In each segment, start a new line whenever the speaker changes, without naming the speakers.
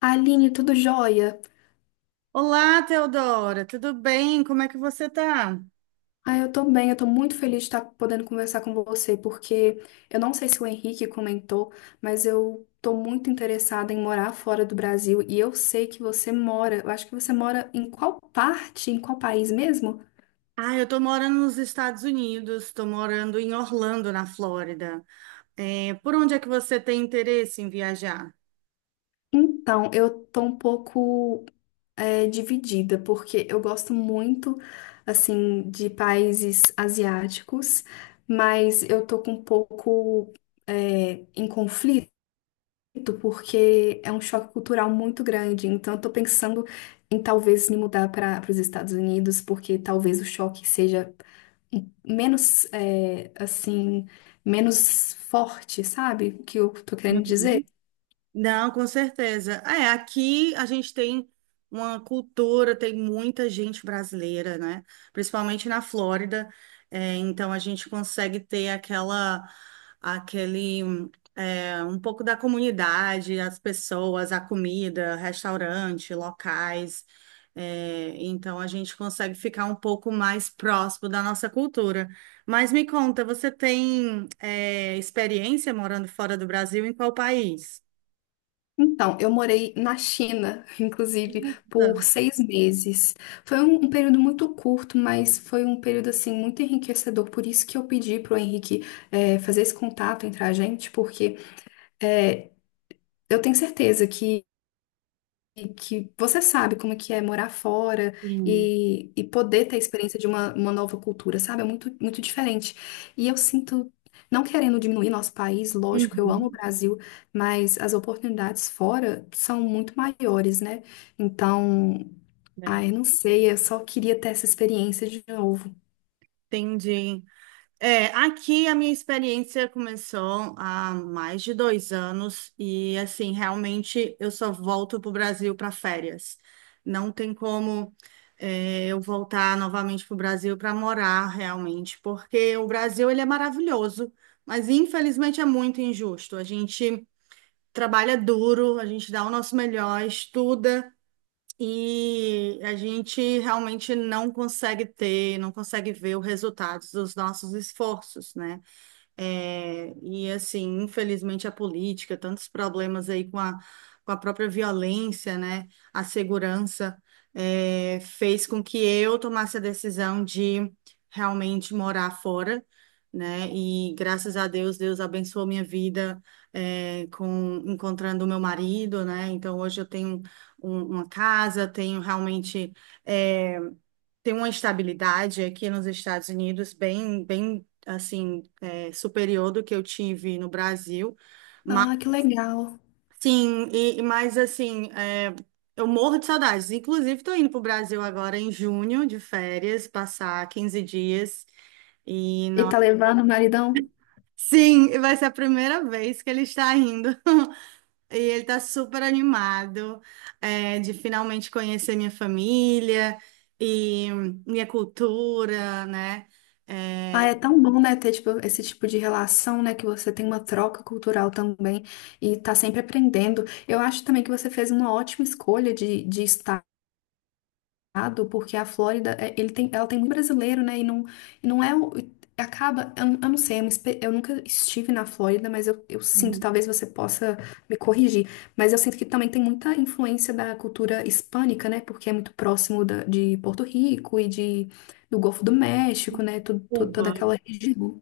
Aline, tudo jóia?
Olá, Teodora, tudo bem? Como é que você tá?
Ah, eu tô bem, eu tô muito feliz de estar podendo conversar com você, porque eu não sei se o Henrique comentou, mas eu tô muito interessada em morar fora do Brasil e eu sei que você mora, eu acho que você mora em qual parte, em qual país mesmo?
Ah, eu tô morando nos Estados Unidos, tô morando em Orlando, na Flórida. É, por onde é que você tem interesse em viajar?
Então, eu tô um pouco dividida, porque eu gosto muito, assim, de países asiáticos, mas eu tô com um pouco em conflito muito, porque é um choque cultural muito grande. Então, eu tô pensando em talvez me mudar para os Estados Unidos, porque talvez o choque seja menos, é, assim, menos forte, sabe? O que eu tô querendo
Uhum.
dizer?
Não, com certeza. É, aqui a gente tem uma cultura, tem muita gente brasileira, né? Principalmente na Flórida. É, então a gente consegue ter um pouco da comunidade, as pessoas, a comida, restaurante, locais. É, então a gente consegue ficar um pouco mais próximo da nossa cultura. Mas me conta, você tem, experiência morando fora do Brasil em qual país?
Então, eu morei na China, inclusive,
Nossa,
por seis meses. Foi um período muito curto, mas foi um período, assim, muito enriquecedor. Por isso que eu pedi pro Henrique, fazer esse contato entre a gente, porque, é, eu tenho certeza que e que você sabe como é que é morar fora
sim.
e poder ter a experiência de uma nova cultura, sabe? É muito, muito diferente. E eu sinto, não querendo diminuir nosso país, lógico, eu amo o
Uhum.
Brasil, mas as oportunidades fora são muito maiores, né? Então,
Verdade.
ai, não sei, eu só queria ter essa experiência de novo.
Entendi. É, aqui a minha experiência começou há mais de 2 anos e, assim, realmente eu só volto para o Brasil para férias. Não tem como, eu voltar novamente para o Brasil para morar realmente, porque o Brasil ele é maravilhoso, mas infelizmente é muito injusto. A gente trabalha duro, a gente dá o nosso melhor, estuda. E a gente realmente não consegue ter, não consegue ver os resultados dos nossos esforços, né? É, e assim, infelizmente a política, tantos problemas aí com a própria violência, né, a segurança, fez com que eu tomasse a decisão de realmente morar fora, né, e graças a Deus, Deus abençoou minha vida, com encontrando o meu marido, né, então hoje eu tenho uma casa, tenho realmente, é, tem uma estabilidade aqui nos Estados Unidos bem, bem assim, superior do que eu tive no Brasil. Mas,
Ah, que legal.
sim, mas assim, eu morro de saudades. Inclusive, estou indo para o Brasil agora em junho, de férias, passar 15 dias. E,
E
não...
tá levando o maridão?
Sim, vai ser a primeira vez que ele está indo. E ele tá super animado, de finalmente conhecer minha família e minha cultura, né?
Ah,
É,
é tão bom, né, ter tipo, esse tipo de relação, né, que você tem uma troca cultural também e tá sempre aprendendo. Eu acho também que você fez uma ótima escolha de estado, porque a Flórida, é, ele tem, ela tem muito brasileiro, né, e não é, acaba, eu não sei, eu, eu nunca estive na Flórida, mas eu sinto, talvez você possa me corrigir, mas eu sinto que também tem muita influência da cultura hispânica, né, porque é muito próximo de Porto Rico e de, do Golfo do México, né, toda
Cuba.
aquela região.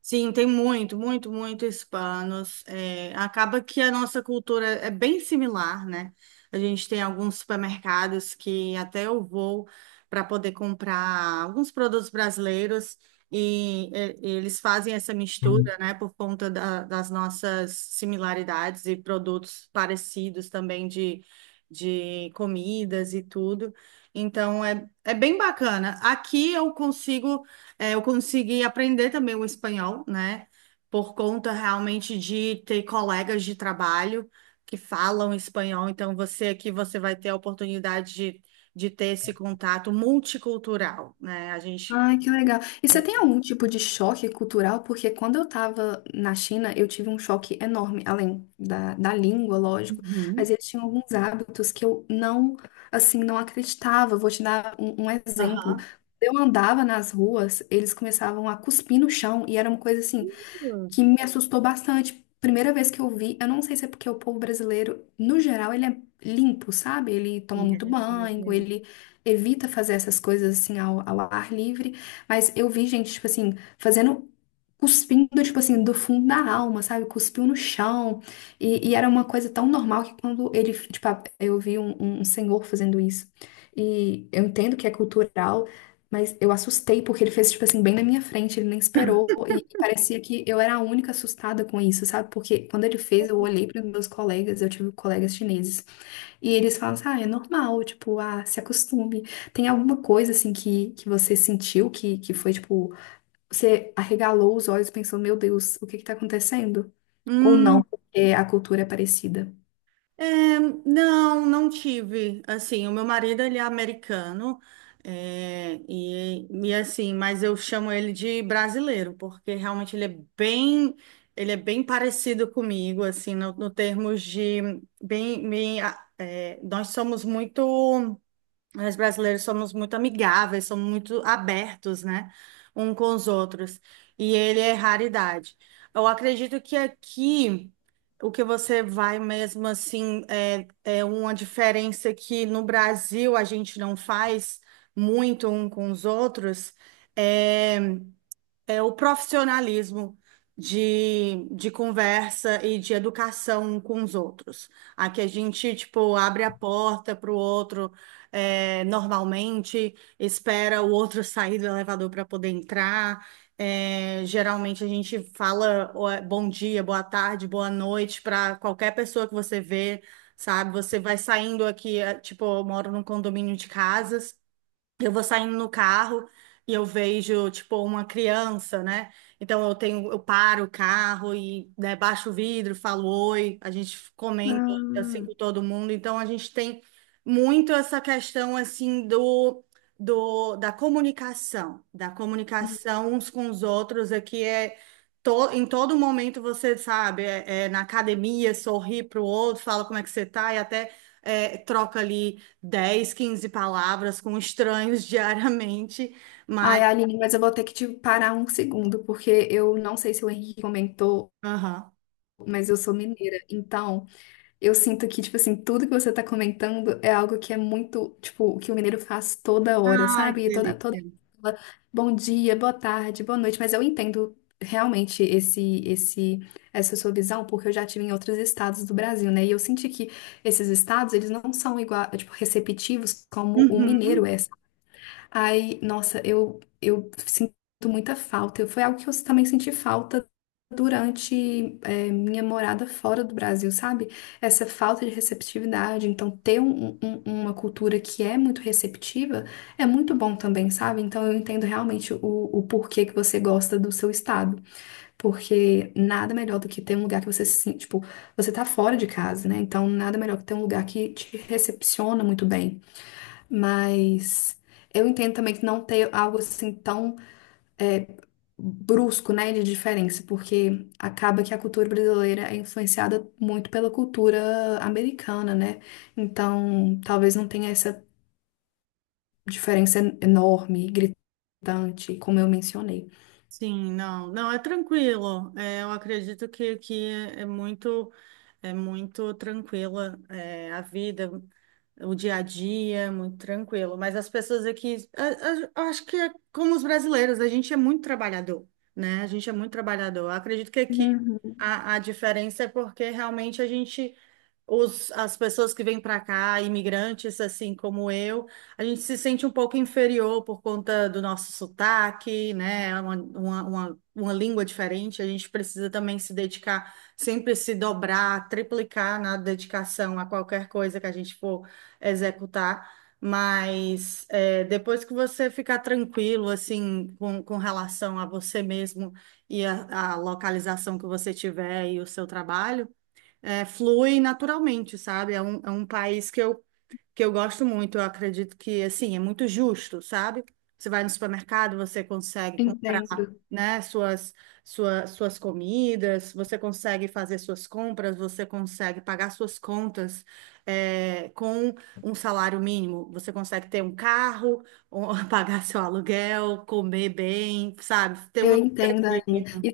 Sim, tem muito, muito, muito hispanos. É, acaba que a nossa cultura é bem similar, né? A gente tem alguns supermercados que até eu vou para poder comprar alguns produtos brasileiros e, eles fazem essa
Hum.
mistura, né? Por conta da- das nossas similaridades e produtos parecidos também de comidas e tudo. Então, é bem bacana. Aqui eu consigo. É, eu consegui aprender também o espanhol, né? Por conta realmente de ter colegas de trabalho que falam espanhol. Então, você aqui, você vai ter a oportunidade de ter esse contato multicultural, né? A gente.
Ai, que legal. E você tem algum tipo de choque cultural? Porque quando eu tava na China, eu tive um choque enorme, além da língua, lógico, mas
Uhum.
eles tinham alguns hábitos que eu não, assim, não acreditava. Vou te dar um exemplo.
Aham.
Eu andava nas ruas, eles começavam a cuspir no chão, e era uma coisa assim que
Hum.
me assustou bastante. Primeira vez que eu vi, eu não sei se é porque o povo brasileiro, no geral, ele é limpo, sabe? Ele toma
Sim, a
muito
gente tem
banho,
aqui.
ele evita fazer essas coisas assim ao ar livre, mas eu vi gente, tipo assim, fazendo. Cuspindo, tipo assim, do fundo da alma, sabe? Cuspiu no chão. E era uma coisa tão normal que quando ele, tipo, eu vi um um senhor fazendo isso. E eu entendo que é cultural, mas eu assustei porque ele fez, tipo assim, bem na minha frente, ele nem esperou. E parecia que eu era a única assustada com isso, sabe? Porque quando ele fez, eu olhei para os meus colegas, eu tive colegas chineses. E eles falam assim: ah, é normal, tipo, ah, se acostume. Tem alguma coisa, assim, que você sentiu que foi, tipo, você arregalou os olhos e pensou: meu Deus, o que que tá acontecendo? Ou não, porque a cultura é parecida.
É, não, não tive. Assim, o meu marido, ele é americano, e assim, mas eu chamo ele de brasileiro, porque realmente ele é bem parecido comigo, assim, no termos de, bem, bem, nós brasileiros somos muito amigáveis, somos muito abertos, né? Um com os outros. E ele é raridade. Eu acredito que aqui o que você vai mesmo assim é uma diferença que no Brasil a gente não faz muito um com os outros. é o profissionalismo de conversa e de educação um com os outros. Aqui a gente, tipo, abre a porta para o outro, normalmente, espera o outro sair do elevador para poder entrar. É, geralmente a gente fala ó, bom dia, boa tarde, boa noite para qualquer pessoa que você vê, sabe? Você vai saindo aqui, tipo, eu moro num condomínio de casas. Eu vou saindo no carro e eu vejo, tipo, uma criança, né? Então eu paro o carro e, né, baixo o vidro, falo oi, a gente comenta
Ah,
assim com todo mundo. Então a gente tem muito essa questão assim da comunicação uns com os outros. Aqui é em todo momento, você sabe, é na academia, sorri para o outro, fala como é que você tá e até troca ali 10, 15 palavras com estranhos diariamente,
Ai,
mas.
Aline, mas eu vou ter que te parar um segundo, porque eu não sei se o Henrique comentou,
Aham.
mas eu sou mineira. Então, eu sinto que, tipo assim, tudo que você tá comentando é algo que é muito, tipo, o que o mineiro faz toda hora,
Ai, que
sabe? Toda
delícia.
hora. Bom dia, boa tarde, boa noite. Mas eu entendo realmente essa sua visão, porque eu já tive em outros estados do Brasil, né? E eu senti que esses estados, eles não são igual, tipo, receptivos como o mineiro
Uhum.
é. Aí, nossa, eu sinto muita falta. Foi algo que eu também senti falta durante, é, minha morada fora do Brasil, sabe? Essa falta de receptividade. Então, ter uma cultura que é muito receptiva é muito bom também, sabe? Então, eu entendo realmente o porquê que você gosta do seu estado. Porque nada melhor do que ter um lugar que você se sente, tipo, você tá fora de casa, né? Então, nada melhor que ter um lugar que te recepciona muito bem. Mas eu entendo também que não ter algo assim tão é, brusco, né, de diferença, porque acaba que a cultura brasileira é influenciada muito pela cultura americana, né? Então, talvez não tenha essa diferença enorme, gritante, como eu mencionei.
Sim, não, não, é tranquilo. É, eu acredito que aqui é, é muito, é muito tranquila, a vida, o dia a dia, é muito tranquilo. Mas as pessoas aqui, eu acho que é como os brasileiros, a gente é muito trabalhador, né? A gente é muito trabalhador. Eu acredito que aqui
Uhum.
a diferença é porque realmente as pessoas que vêm para cá, imigrantes assim como eu, a gente se sente um pouco inferior por conta do nosso sotaque, né? É uma língua diferente, a gente precisa também se dedicar, sempre se dobrar, triplicar na dedicação a qualquer coisa que a gente for executar. Mas depois que você ficar tranquilo, assim, com relação a você mesmo e a localização que você tiver e o seu trabalho, flui naturalmente, sabe? É um país que eu, gosto muito. Eu acredito que, assim, é muito justo, sabe? Você vai no supermercado, você consegue comprar,
Entendo.
né, suas comidas, você consegue fazer suas compras, você consegue pagar suas contas, com um salário mínimo. Você consegue ter um carro, ou pagar seu aluguel, comer bem, sabe? Ter
Eu
uma vida
entendo, Aline.
digna.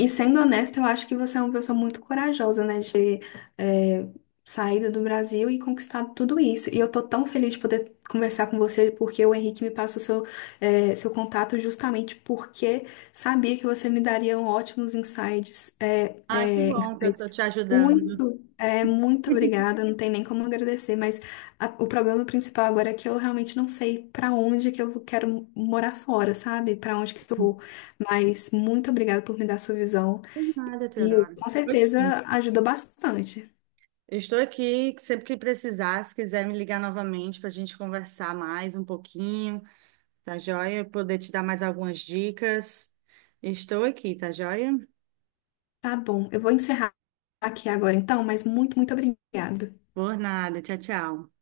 E sendo honesta, eu acho que você é uma pessoa muito corajosa, né, de ter é, saído do Brasil e conquistado tudo isso. E eu tô tão feliz de poder conversar com você, porque o Henrique me passa seu, seu contato justamente porque sabia que você me daria ótimos insights,
Ai, que bom que eu
insights.
tô te ajudando.
Muito, muito obrigada, não tem nem como agradecer, mas o problema principal agora é que eu realmente não sei pra onde que eu quero morar fora, sabe? Pra onde que eu vou. Mas muito obrigada por me dar sua visão
De nada,
e
Teodoro.
com
Ok.
certeza ajudou bastante.
Eu estou aqui, que sempre que precisar, se quiser me ligar novamente para a gente conversar mais um pouquinho, tá joia? Poder te dar mais algumas dicas. Estou aqui, tá joia?
Tá bom, eu vou encerrar aqui agora então, mas muito, muito obrigada.
Por nada, tchau, tchau.